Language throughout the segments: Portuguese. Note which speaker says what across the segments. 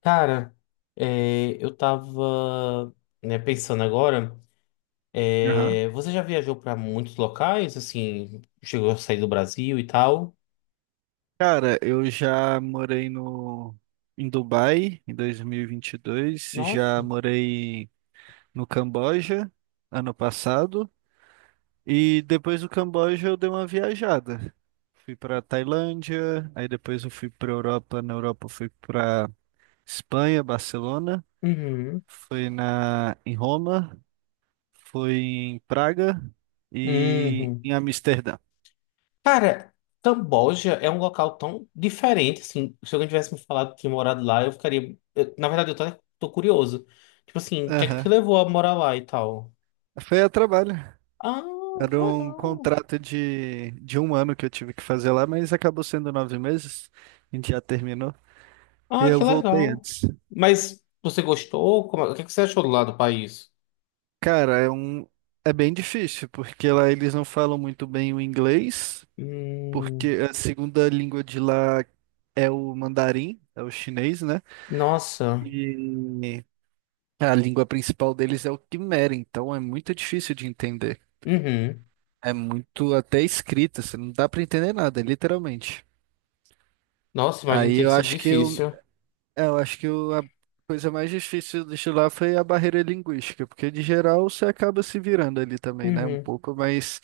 Speaker 1: Cara, eu tava, né, pensando agora,
Speaker 2: Aham.
Speaker 1: você já viajou pra muitos locais, assim, chegou a sair do Brasil e tal?
Speaker 2: Cara, eu já morei no em Dubai em dois mil e vinte e dois.
Speaker 1: Nossa.
Speaker 2: Já morei no Camboja ano passado e depois do Camboja eu dei uma viajada. Fui para Tailândia, aí depois eu fui para Europa, na Europa eu fui para Espanha, Barcelona,
Speaker 1: Uhum.
Speaker 2: fui na em Roma, fui em Praga e
Speaker 1: Uhum.
Speaker 2: em Amsterdã.
Speaker 1: Cara, Camboja é um local tão diferente, assim, se alguém tivesse me falado que tinha morado lá, eu ficaria, na verdade, tô curioso. Tipo assim, o que é que
Speaker 2: Aham.
Speaker 1: te levou a morar lá e tal?
Speaker 2: Foi a trabalho.
Speaker 1: Ah, que
Speaker 2: Era um
Speaker 1: legal.
Speaker 2: contrato de um ano que eu tive que fazer lá, mas acabou sendo 9 meses. A gente já terminou. E
Speaker 1: Ah,
Speaker 2: eu
Speaker 1: que
Speaker 2: voltei
Speaker 1: legal.
Speaker 2: antes.
Speaker 1: Mas você gostou? O que é que você achou do lado do país?
Speaker 2: Cara, é bem difícil, porque lá eles não falam muito bem o inglês,
Speaker 1: Hum,
Speaker 2: porque a segunda língua de lá é o mandarim, é o chinês, né?
Speaker 1: nossa.
Speaker 2: E a língua principal deles é o quimera, então é muito difícil de entender.
Speaker 1: Uhum.
Speaker 2: É muito até escrita, você não dá pra entender nada, literalmente.
Speaker 1: Nossa, imagina
Speaker 2: Aí
Speaker 1: ter
Speaker 2: eu
Speaker 1: sido
Speaker 2: acho que eu
Speaker 1: difícil.
Speaker 2: É, Eu acho que a coisa mais difícil de lá foi a barreira linguística, porque de geral você acaba se virando ali também, né? Um
Speaker 1: Uhum.
Speaker 2: pouco, mas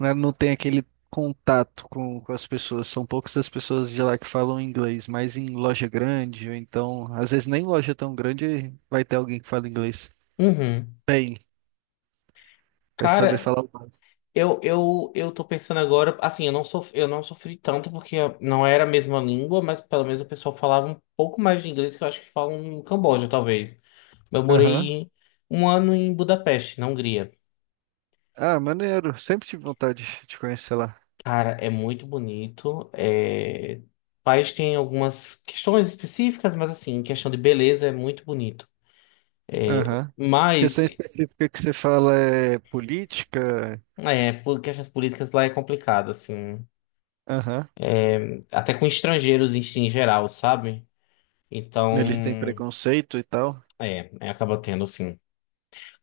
Speaker 2: né, não tem aquele contato com as pessoas. São poucas as pessoas de lá que falam inglês, mas em loja grande, ou então, às vezes nem loja tão grande vai ter alguém que fala inglês.
Speaker 1: Uhum.
Speaker 2: Bem, vai saber
Speaker 1: Cara,
Speaker 2: falar o básico.
Speaker 1: eu tô pensando agora, assim, eu não sofri tanto porque não era a mesma língua, mas pelo menos o pessoal falava um pouco mais de inglês que eu acho que falam no Camboja, talvez. Eu
Speaker 2: Aham.
Speaker 1: morei um ano em Budapeste, na Hungria.
Speaker 2: Ah, maneiro. Sempre tive vontade de conhecer lá.
Speaker 1: Cara, é muito bonito. É. O país tem algumas questões específicas, mas assim, em questão de beleza é muito bonito.
Speaker 2: Aham.
Speaker 1: Mas
Speaker 2: Questão específica que você fala é política?
Speaker 1: é, porque questões políticas lá é complicado, assim.
Speaker 2: Aham.
Speaker 1: Até com estrangeiros em, em geral, sabe?
Speaker 2: Eles têm
Speaker 1: Então,
Speaker 2: preconceito e tal.
Speaker 1: acaba tendo, assim.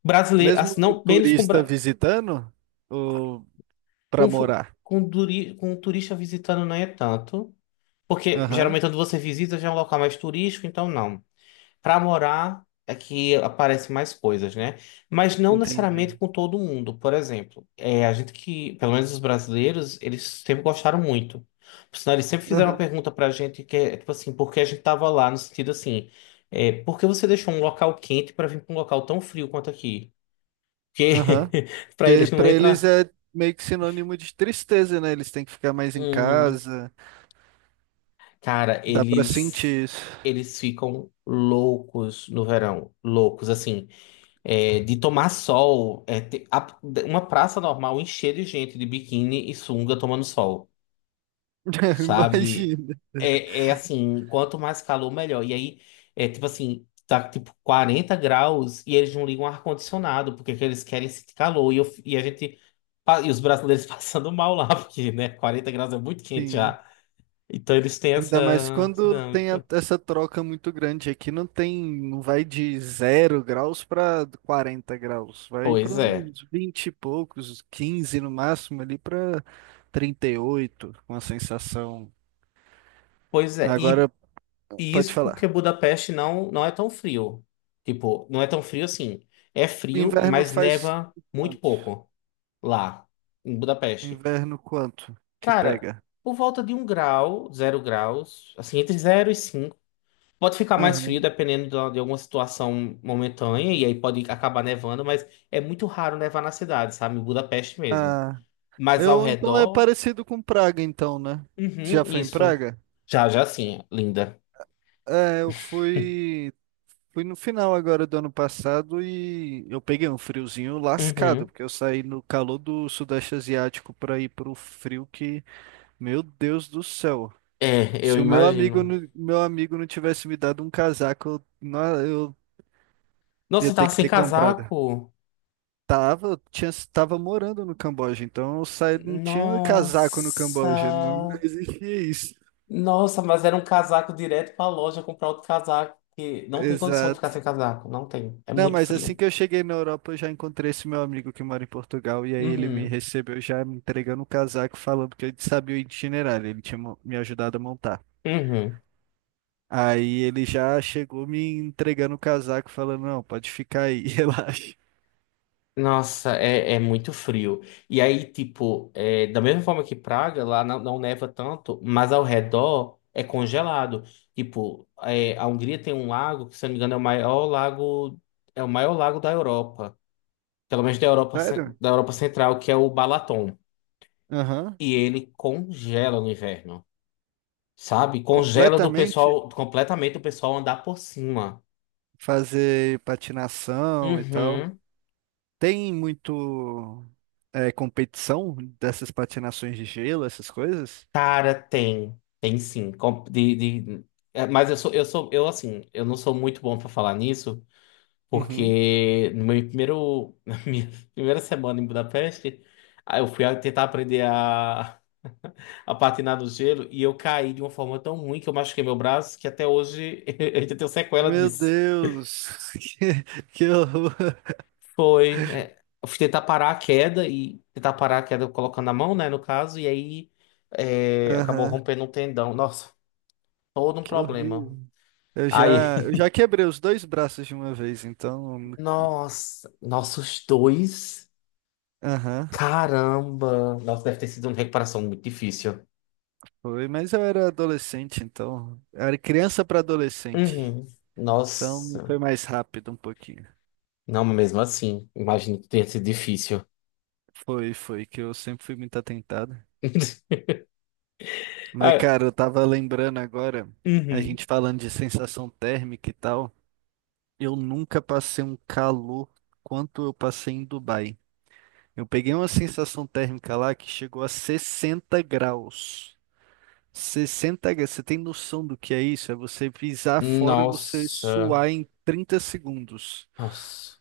Speaker 1: Brasileiro,
Speaker 2: Mesmo
Speaker 1: assim,
Speaker 2: o
Speaker 1: não, menos com,
Speaker 2: turista
Speaker 1: bra-
Speaker 2: visitando ou para
Speaker 1: com, fu-
Speaker 2: morar?
Speaker 1: com, duri- com turista visitando não é tanto. Porque
Speaker 2: Aham,
Speaker 1: geralmente quando você visita já é um local mais turístico, então não. Para morar é que aparecem mais coisas, né? Mas não
Speaker 2: entendi.
Speaker 1: necessariamente com todo mundo. Por exemplo, é, a gente que, pelo menos os brasileiros, eles sempre gostaram muito. Por sinal, eles sempre fizeram uma
Speaker 2: Aham,
Speaker 1: pergunta pra gente que é tipo assim, por que a gente tava lá? No sentido assim, é, por que você deixou um local quente para vir para um local tão frio quanto aqui? Porque
Speaker 2: aham.
Speaker 1: para
Speaker 2: Que
Speaker 1: eles não
Speaker 2: para eles
Speaker 1: entra.
Speaker 2: é meio que sinônimo de tristeza, né? Eles têm que ficar mais em
Speaker 1: Uhum.
Speaker 2: casa.
Speaker 1: Cara,
Speaker 2: Dá para
Speaker 1: eles
Speaker 2: sentir isso.
Speaker 1: eles ficam loucos no verão, loucos assim. É, de tomar sol, uma praça normal encher de gente de biquíni e sunga tomando sol, sabe?
Speaker 2: Imagina.
Speaker 1: É, é assim, quanto mais calor, melhor. E aí, é tipo assim, tá tipo 40 graus e eles não ligam o ar-condicionado, porque que eles querem sentir calor. E, a gente, os brasileiros passando mal lá, porque, né, 40 graus é muito quente
Speaker 2: Sim.
Speaker 1: já. Então eles têm essa,
Speaker 2: Ainda mais
Speaker 1: essa
Speaker 2: quando tem
Speaker 1: dinâmica.
Speaker 2: essa troca muito grande. Aqui não tem, não vai de 0 graus para 40 graus. Vai
Speaker 1: Pois
Speaker 2: para
Speaker 1: é.
Speaker 2: uns 20 e poucos, 15 no máximo, ali para 38 com a sensação.
Speaker 1: Pois é.
Speaker 2: Agora,
Speaker 1: E
Speaker 2: pode
Speaker 1: isso porque
Speaker 2: falar.
Speaker 1: Budapeste não, não é tão frio. Tipo, não é tão frio assim. É frio,
Speaker 2: Inverno
Speaker 1: mas
Speaker 2: faz
Speaker 1: neva muito
Speaker 2: quanto?
Speaker 1: pouco lá, em Budapeste.
Speaker 2: Inverno quanto que
Speaker 1: Cara,
Speaker 2: pega?
Speaker 1: por volta de um grau, zero graus, assim, entre zero e cinco. Pode ficar mais frio
Speaker 2: Aham.
Speaker 1: dependendo de alguma situação momentânea, e aí pode acabar nevando, mas é muito raro nevar na cidade, sabe? Em Budapeste mesmo.
Speaker 2: Ah,
Speaker 1: Mas ao
Speaker 2: eu então é
Speaker 1: redor,
Speaker 2: parecido com Praga, então, né? Você já
Speaker 1: uhum,
Speaker 2: foi em
Speaker 1: isso.
Speaker 2: Praga?
Speaker 1: Já, já sim, linda.
Speaker 2: É, eu fui. Fui no final agora do ano passado e eu peguei um friozinho lascado,
Speaker 1: Uhum.
Speaker 2: porque eu saí no calor do Sudeste Asiático para ir pro frio que, meu Deus do céu.
Speaker 1: É, eu
Speaker 2: Se o meu amigo,
Speaker 1: imagino.
Speaker 2: meu amigo não tivesse me dado um casaco, eu
Speaker 1: Nossa,
Speaker 2: ia
Speaker 1: você
Speaker 2: ter
Speaker 1: tava
Speaker 2: que
Speaker 1: sem
Speaker 2: ter comprado.
Speaker 1: casaco.
Speaker 2: Tava, eu tinha, tava morando no Camboja, então eu saí, não tinha casaco no
Speaker 1: Nossa.
Speaker 2: Camboja, não existia isso.
Speaker 1: Nossa, mas era um casaco direto pra loja comprar outro casaco. Que não tem condição de ficar sem
Speaker 2: Exato.
Speaker 1: casaco. Não tem. É
Speaker 2: Não,
Speaker 1: muito
Speaker 2: mas assim
Speaker 1: frio.
Speaker 2: que eu cheguei na Europa, eu já encontrei esse meu amigo que mora em Portugal, e aí ele me
Speaker 1: Uhum.
Speaker 2: recebeu já me entregando o casaco, falando que ele sabia o itinerário, ele tinha me ajudado a montar.
Speaker 1: Uhum.
Speaker 2: Aí ele já chegou me entregando o casaco, falando, não, pode ficar aí, relaxa.
Speaker 1: Nossa, é, é muito frio. E aí, tipo, é, da mesma forma que Praga, lá não, não neva tanto, mas ao redor é congelado. Tipo, é, a Hungria tem um lago que, se eu não me engano, é o maior lago, é o maior lago da Europa. Pelo menos da Europa,
Speaker 2: Sério?
Speaker 1: da Europa Central, que é o Balaton.
Speaker 2: Aham.
Speaker 1: E ele congela no inverno, sabe? Congela do
Speaker 2: Completamente
Speaker 1: pessoal, completamente o pessoal andar por cima.
Speaker 2: fazer patinação e tal.
Speaker 1: Uhum.
Speaker 2: Tem muito competição dessas patinações de gelo, essas coisas?
Speaker 1: Cara, tem. Tem sim. Mas eu sou, eu sou, eu assim, eu não sou muito bom pra falar nisso,
Speaker 2: Uhum.
Speaker 1: porque no meu primeiro, na minha primeira semana em Budapeste, aí eu fui tentar aprender a patinar no gelo e eu caí de uma forma tão ruim que eu machuquei meu braço que até hoje eu ainda tenho sequela
Speaker 2: Meu
Speaker 1: disso.
Speaker 2: Deus, que, que horror.
Speaker 1: Foi. É, eu fui tentar parar a queda e tentar parar a queda colocando a mão, né, no caso, e aí é, acabou
Speaker 2: Aham,
Speaker 1: rompendo um tendão. Nossa, todo um
Speaker 2: que horrível.
Speaker 1: problema.
Speaker 2: Eu
Speaker 1: Aí,
Speaker 2: já, eu já quebrei os dois braços de uma vez, então.
Speaker 1: nossa, nossos dois.
Speaker 2: Aham,
Speaker 1: Caramba! Nossa, deve ter sido uma recuperação muito difícil.
Speaker 2: foi, mas eu era adolescente, então. Eu era criança para adolescente.
Speaker 1: Uhum.
Speaker 2: Então
Speaker 1: Nossa.
Speaker 2: foi mais rápido um pouquinho.
Speaker 1: Não, mas mesmo assim, imagino que tenha sido difícil.
Speaker 2: Foi, foi, que eu sempre fui muito atentado. Mas,
Speaker 1: Ah,
Speaker 2: cara, eu tava lembrando agora, a
Speaker 1: uhum.
Speaker 2: gente falando de sensação térmica e tal. Eu nunca passei um calor quanto eu passei em Dubai. Eu peguei uma sensação térmica lá que chegou a 60 graus. Você senta, você tem noção do que é isso? É você pisar fora, você
Speaker 1: Nossa,
Speaker 2: suar em 30 segundos.
Speaker 1: nossa.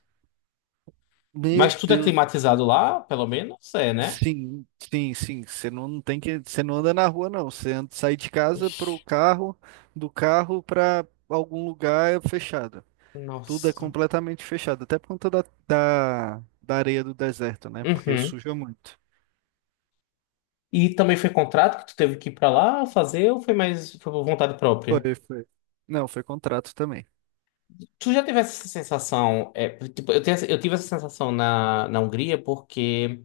Speaker 1: Mas
Speaker 2: Meu
Speaker 1: tudo é
Speaker 2: Deus do céu.
Speaker 1: climatizado lá, pelo menos é, né?
Speaker 2: Sim, sim, sim. Você não anda na rua, não. Sai de casa
Speaker 1: Ixi,
Speaker 2: pro carro, do carro para algum lugar fechado. Tudo é
Speaker 1: nossa.
Speaker 2: completamente fechado, até por conta da areia do deserto, né? Porque
Speaker 1: Uhum.
Speaker 2: suja muito.
Speaker 1: E também foi contrato que tu teve que ir pra lá fazer ou foi mais foi por vontade própria?
Speaker 2: Foi, foi. Não, foi contrato também.
Speaker 1: Tu já teve essa sensação? É, tipo, tenho eu tive essa sensação na, na Hungria porque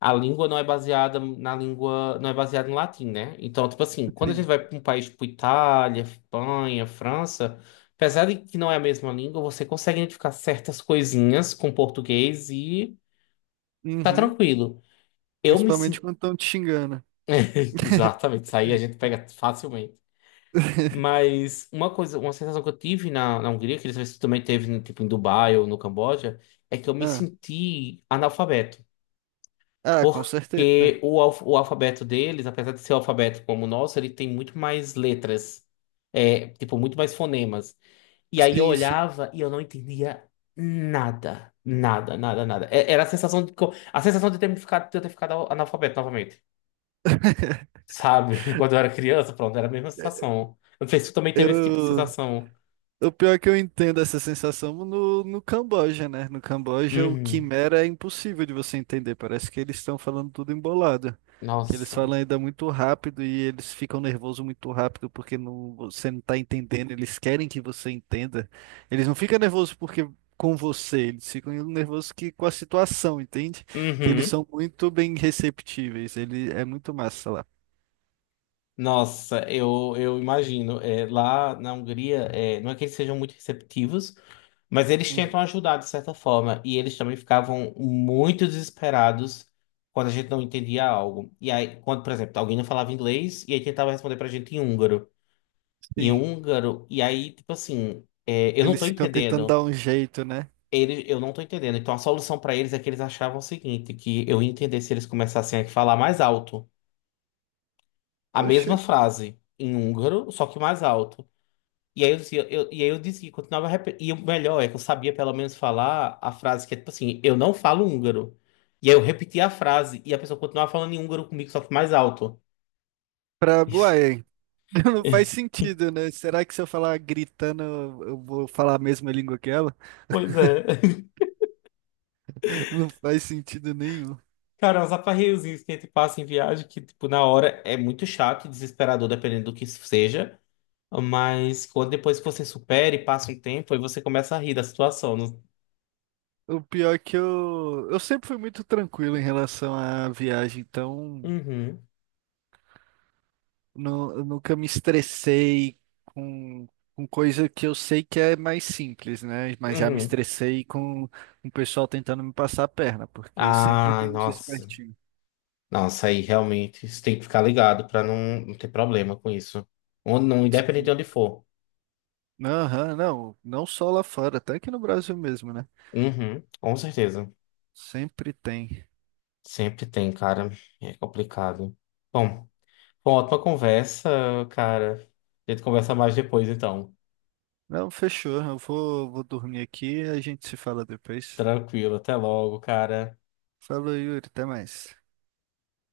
Speaker 1: a língua não é baseada na língua, não é baseada em latim, né? Então, tipo assim, quando a gente
Speaker 2: Sim.
Speaker 1: vai para um país tipo Itália, Espanha, França, apesar de que não é a mesma língua, você consegue identificar certas coisinhas com português e tá
Speaker 2: Uhum.
Speaker 1: tranquilo. Eu me
Speaker 2: Principalmente
Speaker 1: sinto.
Speaker 2: quando estão te xingando.
Speaker 1: Exatamente, isso aí a gente pega facilmente. Mas uma coisa, uma sensação que eu tive na, na Hungria, que eles também teve tipo, em Dubai ou no Camboja, é que eu me
Speaker 2: Ah.
Speaker 1: senti analfabeto.
Speaker 2: Ah, com
Speaker 1: Porque
Speaker 2: certeza.
Speaker 1: o alfabeto deles, apesar de ser o alfabeto como o nosso, ele tem muito mais letras. É, tipo, muito mais fonemas. E aí eu
Speaker 2: Sim, sim.
Speaker 1: olhava e eu não entendia nada. Nada, nada, nada. Era a sensação de, a sensação de de eu ter ficado analfabeto novamente. Sabe? Quando eu era criança, pronto, era a mesma sensação. Eu não sei se tu também teve esse tipo de
Speaker 2: Eu,
Speaker 1: sensação.
Speaker 2: o pior é que eu entendo essa sensação no Camboja, né? No Camboja, o
Speaker 1: Uhum.
Speaker 2: Quimera é impossível de você entender. Parece que eles estão falando tudo embolado. Que eles
Speaker 1: Nossa.
Speaker 2: falam ainda muito rápido e eles ficam nervosos muito rápido porque não, você não está entendendo. Eles querem que você entenda. Eles não ficam nervosos porque com você, eles ficam nervosos que, com a situação, entende? Que eles
Speaker 1: Uhum.
Speaker 2: são muito bem receptíveis. Ele é muito massa lá.
Speaker 1: Nossa, eu imagino. É, lá na Hungria, é, não é que eles sejam muito receptivos. Mas eles
Speaker 2: Uhum.
Speaker 1: tentam ajudar de certa forma, e eles também ficavam muito desesperados quando a gente não entendia algo. E aí, quando, por exemplo, alguém não falava inglês, e aí tentava responder pra gente em húngaro. Em
Speaker 2: Sim.
Speaker 1: húngaro, e aí, tipo assim, é, eu não tô
Speaker 2: Eles ficam tentando
Speaker 1: entendendo.
Speaker 2: dar um jeito, né?
Speaker 1: Eles, eu não tô entendendo. Então a solução pra eles é que eles achavam o seguinte, que eu ia entender se eles começassem a falar mais alto. A mesma
Speaker 2: Oxe,
Speaker 1: frase em húngaro, só que mais alto. E aí e aí eu disse que continuava repetindo. E o melhor é que eu sabia pelo menos falar a frase que é tipo assim, eu não falo húngaro. E aí eu repeti a frase e a pessoa continuava falando em húngaro comigo, só que mais alto.
Speaker 2: pra. Uai, não faz sentido, né? Será que se eu falar gritando, eu vou falar a mesma língua que ela?
Speaker 1: Pois é.
Speaker 2: Não faz sentido nenhum.
Speaker 1: Cara, uns aperreiozinhos que a gente passa em viagem que, tipo, na hora é muito chato e desesperador, dependendo do que isso seja. Mas quando depois que você supera e passa um tempo, aí você começa a rir da situação. Não-
Speaker 2: O pior é que eu. Eu sempre fui muito tranquilo em relação à viagem, então.
Speaker 1: uhum,
Speaker 2: Não, eu nunca me estressei com, com coisa que eu sei que é mais simples, né? Mas já me
Speaker 1: uhum.
Speaker 2: estressei com o pessoal tentando me passar a perna, porque sempre
Speaker 1: Ah,
Speaker 2: tem uns
Speaker 1: nossa.
Speaker 2: espertinhos.
Speaker 1: Nossa, aí realmente você tem que ficar ligado pra não ter problema com isso. Onde, não, independente de onde for.
Speaker 2: Aham, não, não só lá fora, até aqui no Brasil mesmo, né?
Speaker 1: Uhum, com certeza.
Speaker 2: Sempre tem.
Speaker 1: Sempre tem, cara. É complicado. Bom, foi uma ótima conversa, cara. A gente conversa mais depois, então.
Speaker 2: Não, fechou. Eu vou dormir aqui e a gente se fala depois.
Speaker 1: Tranquilo, até logo, cara.
Speaker 2: Falou, Yuri, até mais.